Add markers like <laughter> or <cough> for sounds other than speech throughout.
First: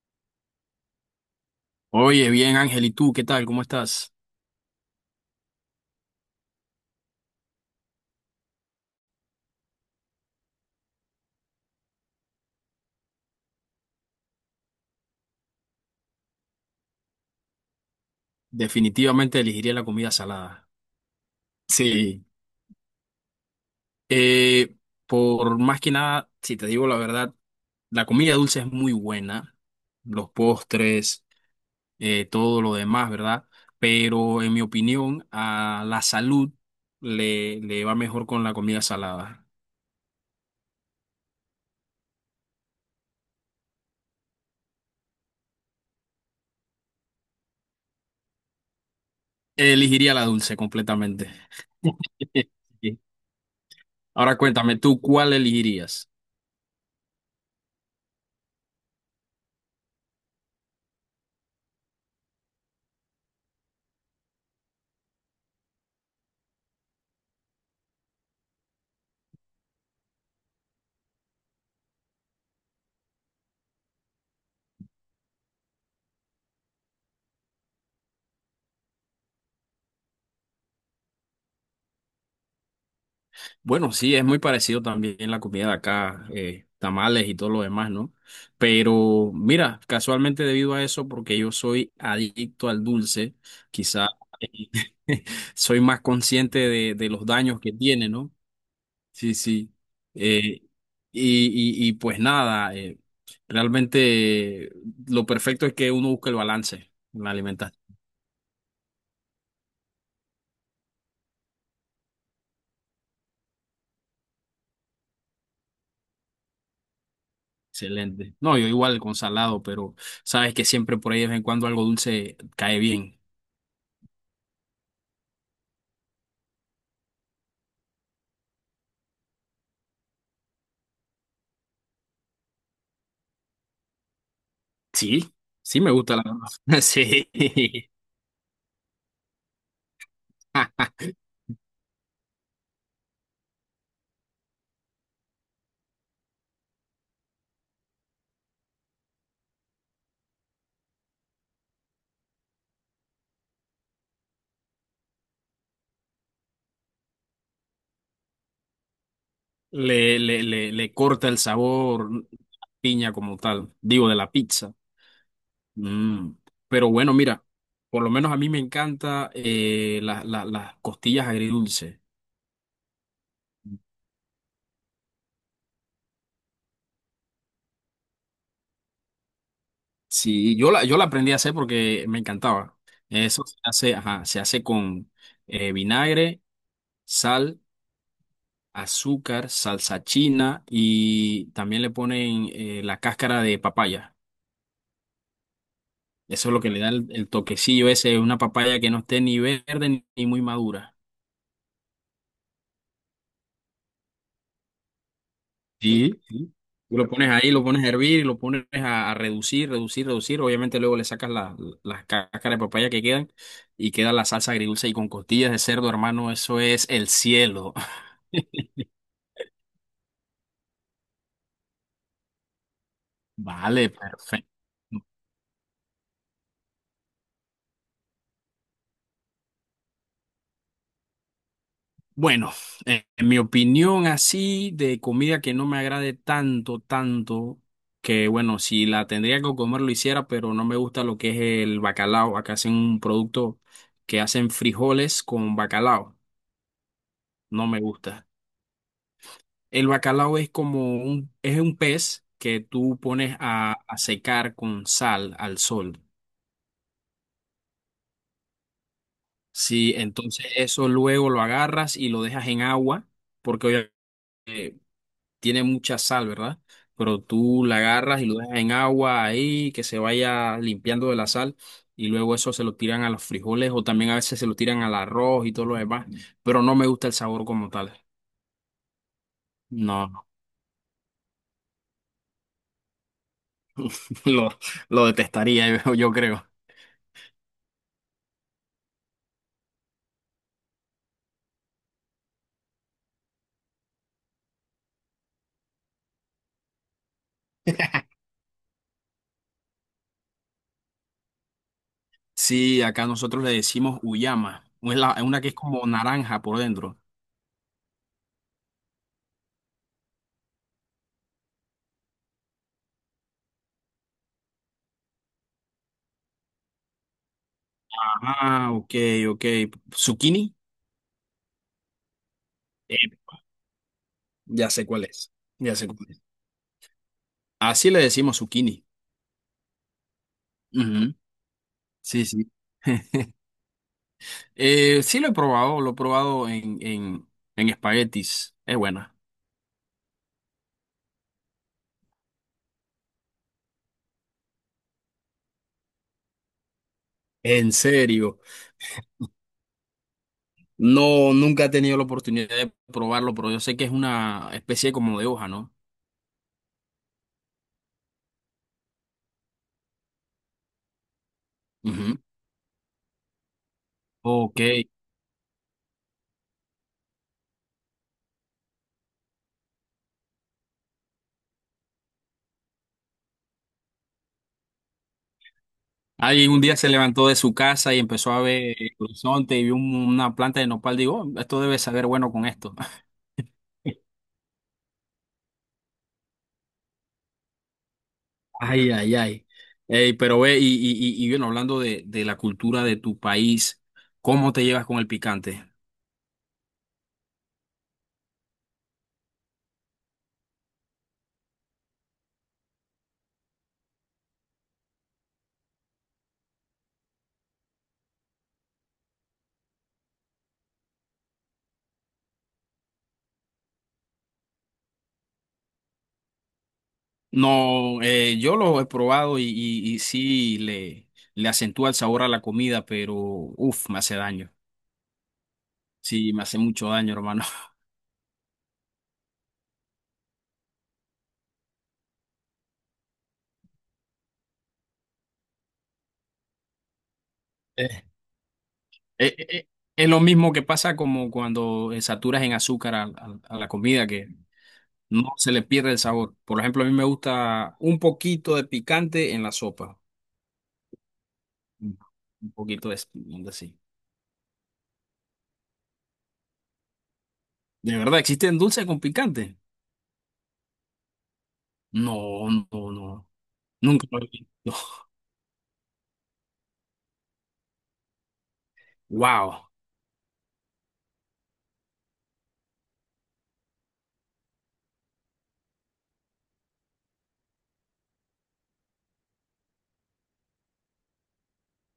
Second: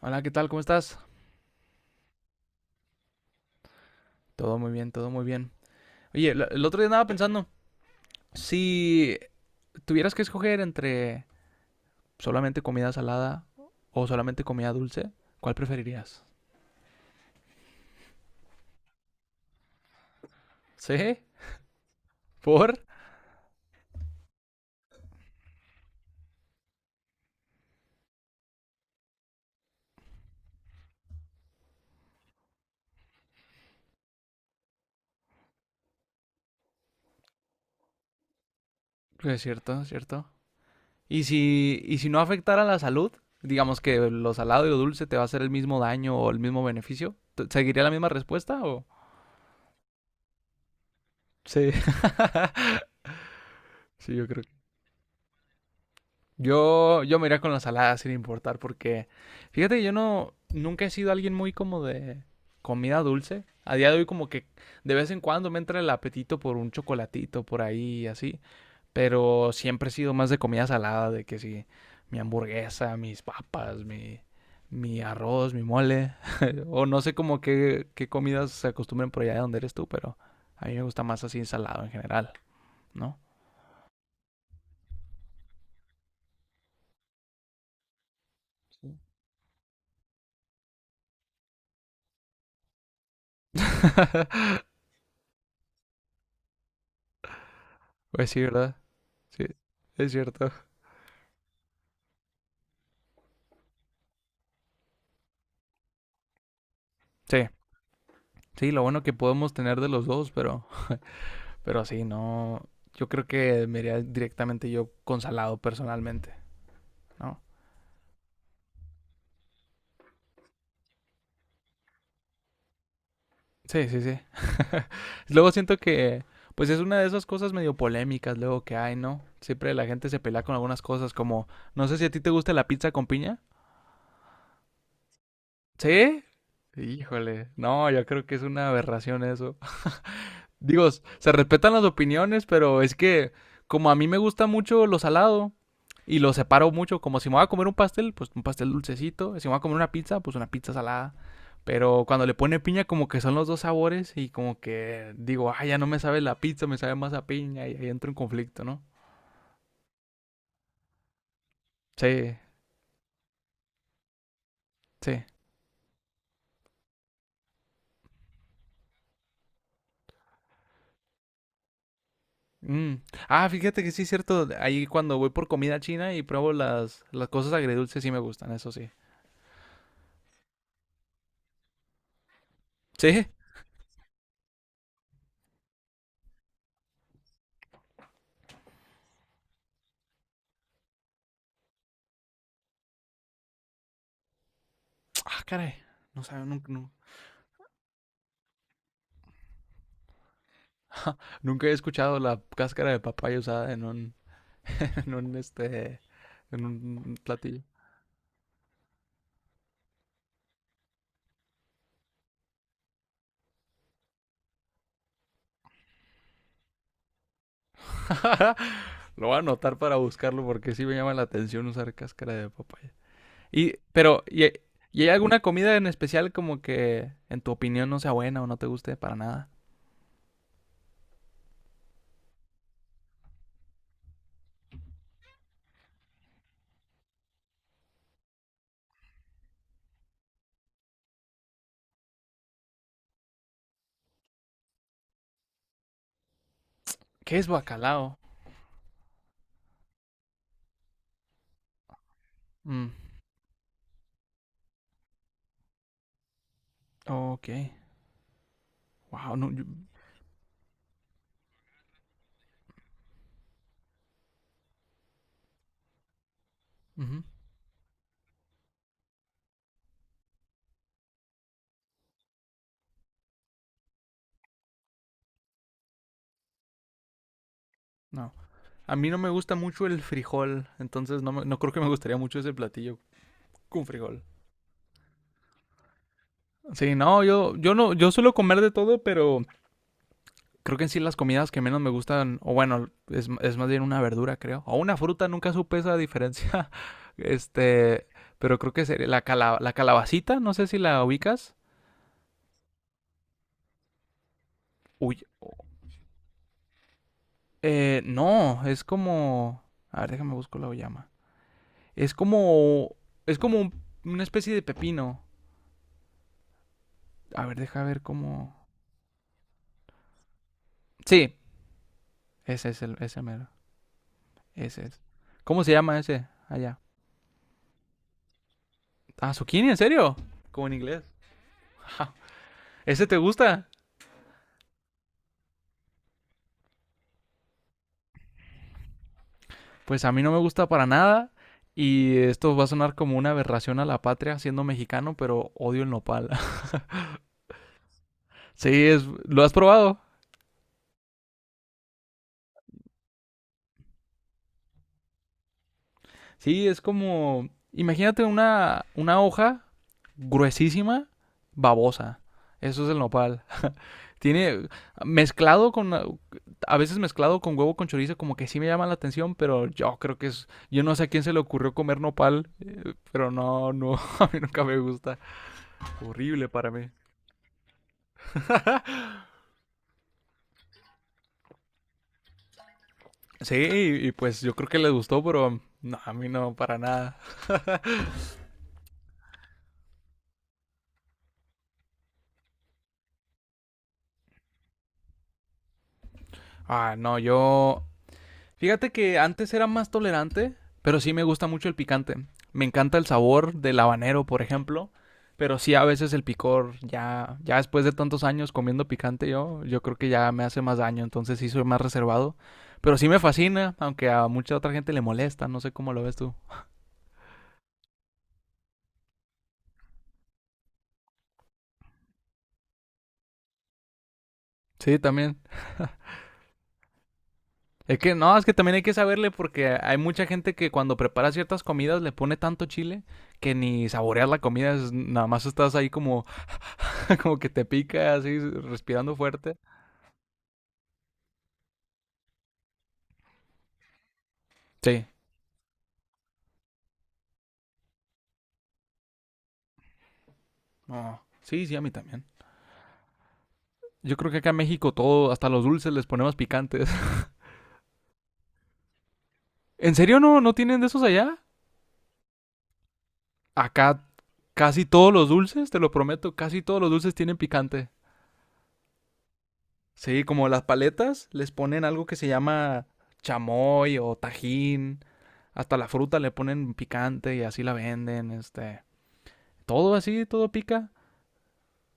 Hola, ¿qué tal? ¿Cómo estás? Oye, bien, Ángel, ¿y tú qué tal? ¿Cómo estás? Todo muy bien, todo muy bien. Oye, el otro día andaba pensando, si tuvieras que escoger entre solamente comida salada o solamente comida dulce, ¿cuál preferirías? Definitivamente elegiría la comida salada. ¿Sí? Sí, ¿Por? eh, por más que nada, si te digo la verdad, la comida dulce es muy buena, los postres, todo lo demás, ¿verdad? Pero en mi opinión, a la salud le va mejor con la comida Pues es salada. cierto, es cierto. Y si no afectara la salud, digamos que lo salado y lo dulce te va a hacer el mismo daño o el mismo beneficio, ¿seguiría la misma respuesta o...? Elegiría la dulce completamente. Sí, <laughs> <laughs> Sí. sí, yo Ahora creo. cuéntame, ¿tú cuál elegirías? Yo me iría con la salada sin importar porque fíjate que yo no nunca he sido alguien muy como de comida dulce. A día de hoy como que de vez en cuando me entra el apetito por un chocolatito por ahí así, pero siempre he sido más de comida salada, de que sí, mi hamburguesa, mis papas, mi arroz, mi mole <laughs> o no sé como qué comidas se acostumbran por allá de donde eres tú, pero a mí me gusta más así ensalado en general, ¿no? Bueno, sí, es muy parecido también la comida de acá, tamales y todo lo demás, ¿no? Sí. Pero mira, casualmente debido a eso, porque yo soy adicto al dulce, quizá eh, <laughs> soy más consciente de los daños que tiene, Pues ¿no? sí, ¿verdad? Sí, Sí, sí. es cierto. Eh, y, y pues nada, realmente lo perfecto es que uno busque el balance en la Sí, alimentación. sí, lo bueno que podemos tener de los dos, pero sí, no. Yo creo que me iría directamente yo con salado personalmente, ¿no? Excelente. No, yo igual con salado, pero sabes que siempre por ahí de vez en cuando algo dulce cae bien. Sí, sí, sí. <laughs> Luego siento que, pues es una de esas cosas medio polémicas luego que hay, ¿no? Siempre la gente se pelea con algunas cosas como, no sé si a ti te gusta la pizza con piña. Sí, sí me gusta la ¿Sí? verdad. <laughs> Sí. Híjole, no, yo creo que es una aberración eso. Digo, se respetan las opiniones, pero es que como a mí me gusta mucho lo salado y lo separo mucho, como si me voy a comer un pastel, pues un pastel dulcecito, si me voy a comer una pizza, pues una pizza salada. Pero cuando le pone piña, como que son los dos sabores y como que digo, ah, ya no me sabe la pizza, me sabe más a piña y ahí entro en conflicto, ¿no? Le corta el Sí, sabor piña como tal, digo, de la pizza. sí. Mm. Pero bueno, mira, por lo menos a mí me encanta las costillas agridulce. Mm. Ah, fíjate que sí es cierto, ahí cuando voy por comida china y pruebo las cosas agridulces, sí me gustan, eso sí. Sí, yo la aprendí a hacer porque me encantaba. Sí. Eso se hace, ajá, se hace con vinagre, sal, azúcar, salsa china y también le ponen la cáscara de papaya. Ah, caray, no sabe, Eso es lo que nunca, le da no, el toquecillo ese, una papaya que no esté ni verde ni muy madura. nunca he escuchado la cáscara de papaya usada en un, <laughs> en un, este, Sí, sí. en Tú lo un pones ahí, platillo. lo pones a hervir, lo pones a reducir, reducir, reducir. Obviamente luego le sacas las cáscaras de papaya que quedan y queda la salsa agridulce y con costillas de cerdo, hermano, eso es el cielo. <laughs> <laughs> Lo voy a anotar para buscarlo porque sí me llama la atención usar cáscara de papaya. Y, Vale, pero, ¿y, perfecto. y hay alguna comida en especial como que en tu opinión no sea buena o no te guste para nada? Bueno, en mi opinión así de comida que no me agrade tanto, que bueno, si la tendría que comer lo hiciera, pero no me gusta lo que es el bacalao. Acá hacen un producto que hacen frijoles con bacalao. ¿Qué es No me bacalao? gusta. El bacalao es como es un pez que Mm, tú pones a secar con sal al sol. ok. Wow, no, Sí, entonces eso luego lo agarras y lo dejas en agua, porque obviamente tiene mucha sal, ¿verdad? Pero ujú, tú la agarras y lo dejas en agua ahí, que se vaya limpiando de la sal, y luego eso se lo tiran a los frijoles o también a veces se lo tiran al arroz y todo lo demás, pero no me gusta el sabor como tal. no. A mí no me gusta mucho el No, frijol, entonces no, no creo que me gustaría mucho ese platillo con frijol. <laughs> lo, lo detestaría, yo creo. Sí, no, yo no, yo suelo comer de todo, pero creo que en sí las comidas que menos me gustan, o bueno, es más bien una verdura, creo. O una fruta, nunca supe esa diferencia. <laughs> Este, pero creo que sería la, la calabacita, no sé si la ubicas. Sí, acá nosotros le decimos uyama, es Uy, es una que es como naranja por dentro. No, es como... A ver, déjame buscar la llama. Es como... Es como una especie de pepino. A ver, deja ver cómo... Ah, ok, ok. ¿Zucchini? Sí, ese es el... Eh, Ese mero. ya Ese sé es. cuál es, ¿Cómo se ya sé llama cuál es. ese? Allá. Así le decimos zucchini. Ah, zucchini, ¿en serio? Como en inglés. Ujú, sí, sí. <laughs> ¿Ese te <laughs> gusta? Sí lo he probado en espaguetis. Es buena. Pues a mí no me gusta para nada y esto va a sonar como una aberración a la patria siendo mexicano, pero odio el nopal. <laughs> ¿En serio? Sí, es, ¿lo has probado? No, nunca he tenido la oportunidad de probarlo, pero yo sé que es una especie como de hoja, ¿no? Sí, es como, imagínate una hoja gruesísima, Ujú. babosa. Eso es el nopal. Ok. Tiene mezclado con a veces mezclado con huevo con chorizo como que sí me llama la atención, pero yo creo que es yo no sé a quién se le ocurrió comer nopal, pero no no <laughs> a mí nunca me gusta. Horrible Alguien un para día se mí. levantó de su casa y empezó a ver el horizonte y vio una planta de nopal. Digo, "Oh, esto debe saber bueno con esto." <laughs> Sí, y pues yo creo que les gustó, pero no, a mí no, para nada. Ay, ay, ay. Ey, pero ve, y bueno, hablando de la cultura de tu país, ¿cómo te llevas con el picante? Ah, no, yo... Fíjate que antes era más tolerante, pero sí me gusta mucho el picante. Me encanta el sabor del habanero, por ejemplo, pero sí a veces el picor, ya, ya después de tantos años comiendo picante yo creo que ya me hace más daño, entonces sí soy más reservado. Pero sí me fascina, aunque a mucha otra gente le molesta, no sé cómo lo ves tú. No, yo lo he probado y sí le acentúa el sabor a la comida, pero uff, me hace daño. Sí, también. Sí, me hace mucho daño, hermano. <laughs> Es que no, es que también hay que saberle porque hay mucha gente que cuando prepara ciertas comidas le pone tanto chile que ni saboreas la comida, nada más estás ahí como, <laughs> como que te Eh, pica, así, respirando Eh, eh, fuerte. eh, es lo mismo que pasa como cuando saturas en azúcar a la comida, que Sí. no se le pierde el sabor. Por ejemplo, a mí me gusta un poquito de picante en la sopa. No. Sí, sí, a mí Un también. un poquito de así. Yo creo que acá en México todo, hasta los dulces les ponemos picantes. <laughs> ¿De verdad existen dulces con picante? ¿En serio no, no tienen de esos allá? No, no, no. Acá Nunca lo he visto. casi <laughs> todos los dulces, te lo prometo, casi todos los dulces tienen picante. Wow. Sí, como las paletas les ponen algo que se llama chamoy o tajín. Hasta la fruta le ponen picante y así la venden. Todo así, todo pica.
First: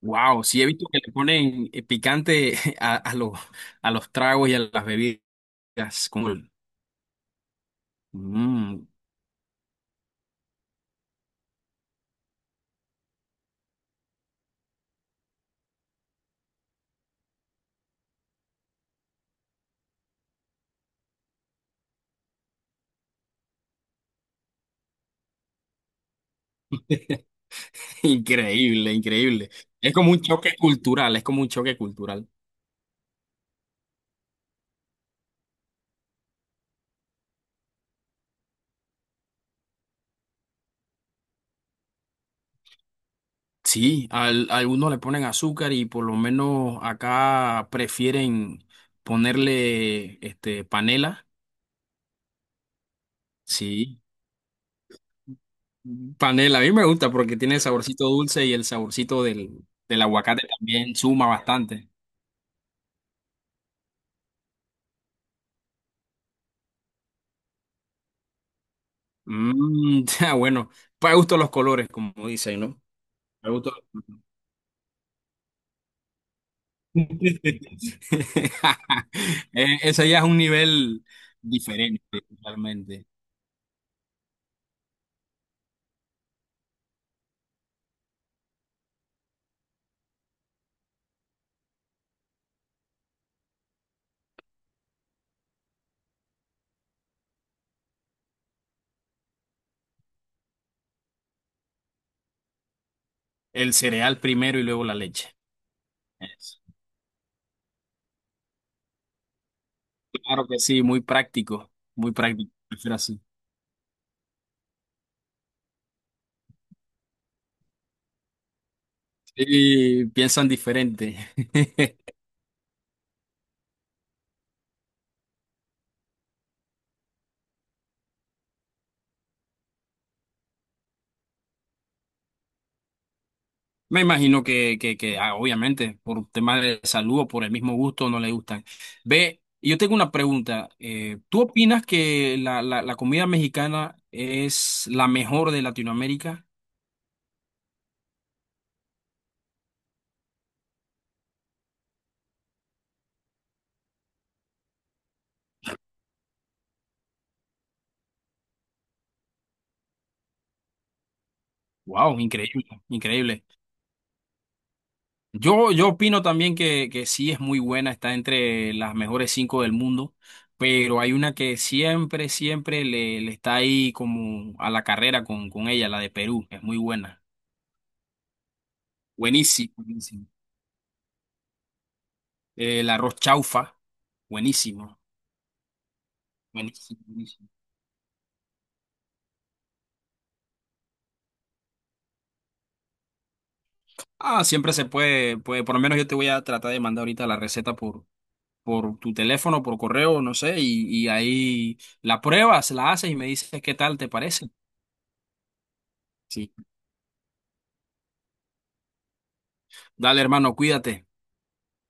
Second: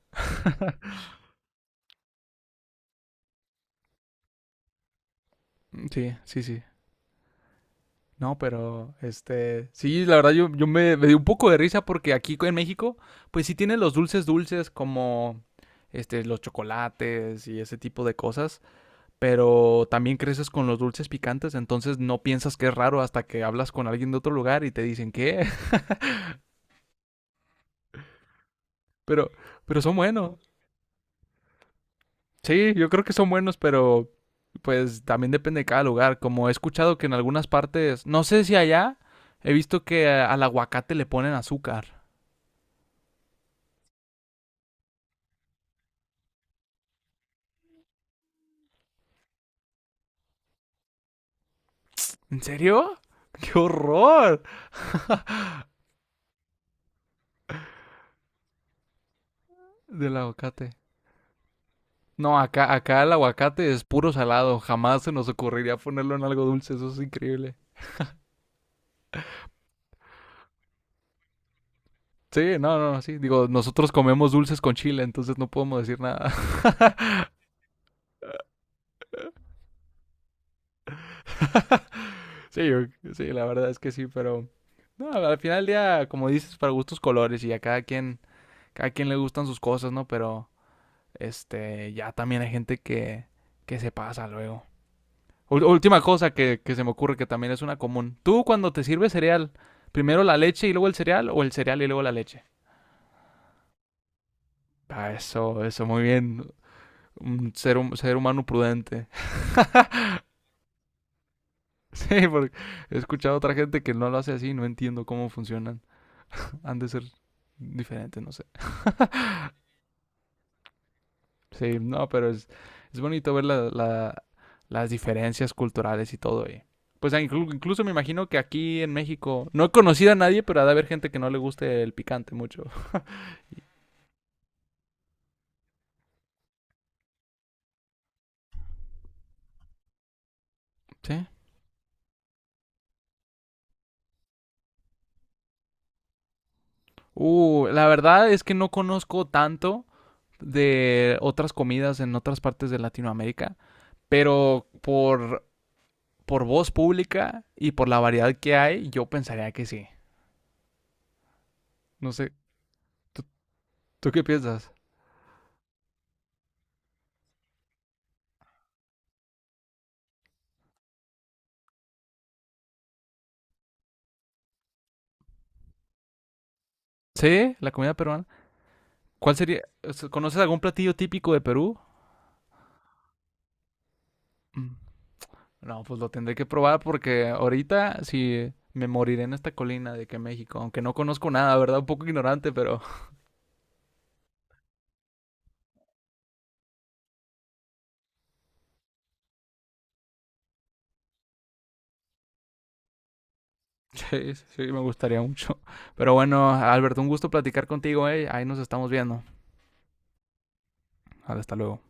Wow, sí he visto <laughs> que le ponen picante <laughs> a los tragos y a las bebidas. Sí, Como sí, el- sí. No, Mm, pero sí, la verdad yo me di un poco de risa porque aquí en México, pues sí tienen los dulces dulces como este, los chocolates y ese tipo de cosas, pero también creces con los dulces picantes, entonces no piensas que es raro hasta que hablas con alguien de otro lugar y te dicen que, <laughs> <laughs> increíble, pero, increíble. pero Es son como un buenos. choque cultural, es como un choque cultural. Sí, yo creo que son buenos, pero pues también depende de cada lugar. Como he escuchado que en algunas partes, no sé si allá, he visto que al aguacate le ponen azúcar. Sí, a algunos le ponen azúcar y por lo menos acá prefieren ponerle este panela. ¿En serio? <laughs> ¡Qué Sí, horror! panela, a mí me gusta porque tiene el saborcito dulce y el saborcito del Del aguacate aguacate. también suma bastante. No, acá el aguacate es puro salado. Jamás se nos ocurriría ponerlo en algo dulce. Eso es increíble. Mm, <laughs> ya, bueno, para gusto los colores, como Sí, dicen, no, ¿no? no, no, sí. Digo, Para gusto. nosotros comemos dulces con chile, entonces no podemos decir nada. <laughs> <laughs> Ese ya es un nivel diferente, Sí, realmente. sí, la verdad es que sí, pero... No, al final del día, como dices, para gustos colores y a cada quien le gustan sus cosas, ¿no? Pero ya también hay gente que, se pasa luego. Última cosa que se me ocurre que también es una común. Tú cuando te sirves cereal, primero la leche y luego el cereal o el cereal y luego la leche. El cereal primero y luego la Ah, leche. eso, muy bien. Eso. Un ser humano prudente. <laughs> Claro que sí, muy práctico, muy Sí, práctico. porque Prefiero he así. escuchado a otra gente que no lo hace así, no entiendo cómo funcionan. Han de ser diferentes, no sé. <laughs> Sí, piensan diferente. Sí, no, <laughs> pero es bonito ver las diferencias culturales y todo. Y pues incluso me imagino que aquí en México no he conocido a nadie, pero ha de haber gente que no le guste el picante mucho. <laughs> Me imagino que obviamente, por temas de salud o por el mismo gusto, no le gustan. Ve, yo tengo una pregunta. Sí. ¿Tú opinas que la comida mexicana es la mejor de Latinoamérica? La verdad es que no conozco tanto de otras comidas en otras partes de Latinoamérica, pero por voz pública y por la variedad que hay, yo pensaría que sí. No Wow, sé, increíble, ¿tú, increíble. tú qué piensas? Yo opino también que sí es muy buena, está entre las mejores 5 del mundo, pero hay una que siempre, siempre le está ahí como a la carrera con ella, la de Perú. Es muy buena. ¿Sí? ¿La comida peruana? ¿Cuál sería? Buenísimo. O sea, ¿conoces algún platillo típico de Perú? El arroz chaufa, Mm. buenísimo, No, pues lo tendré que probar buenísimo, porque buenísimo. ahorita sí me moriré en esta colina de que México, aunque no conozco nada, ¿verdad? Un poco ignorante, pero Ah, siempre se puede, puede, por lo menos yo te voy a tratar de mandar ahorita la receta por tu teléfono, por correo, no sé, y ahí la pruebas, la haces y me dices qué tal te <laughs> sí, parece. sí, me gustaría mucho. Pero bueno, Sí. Alberto, un gusto platicar contigo, ¿eh? Ahí nos estamos viendo. Dale, hermano, cuídate. Hasta luego.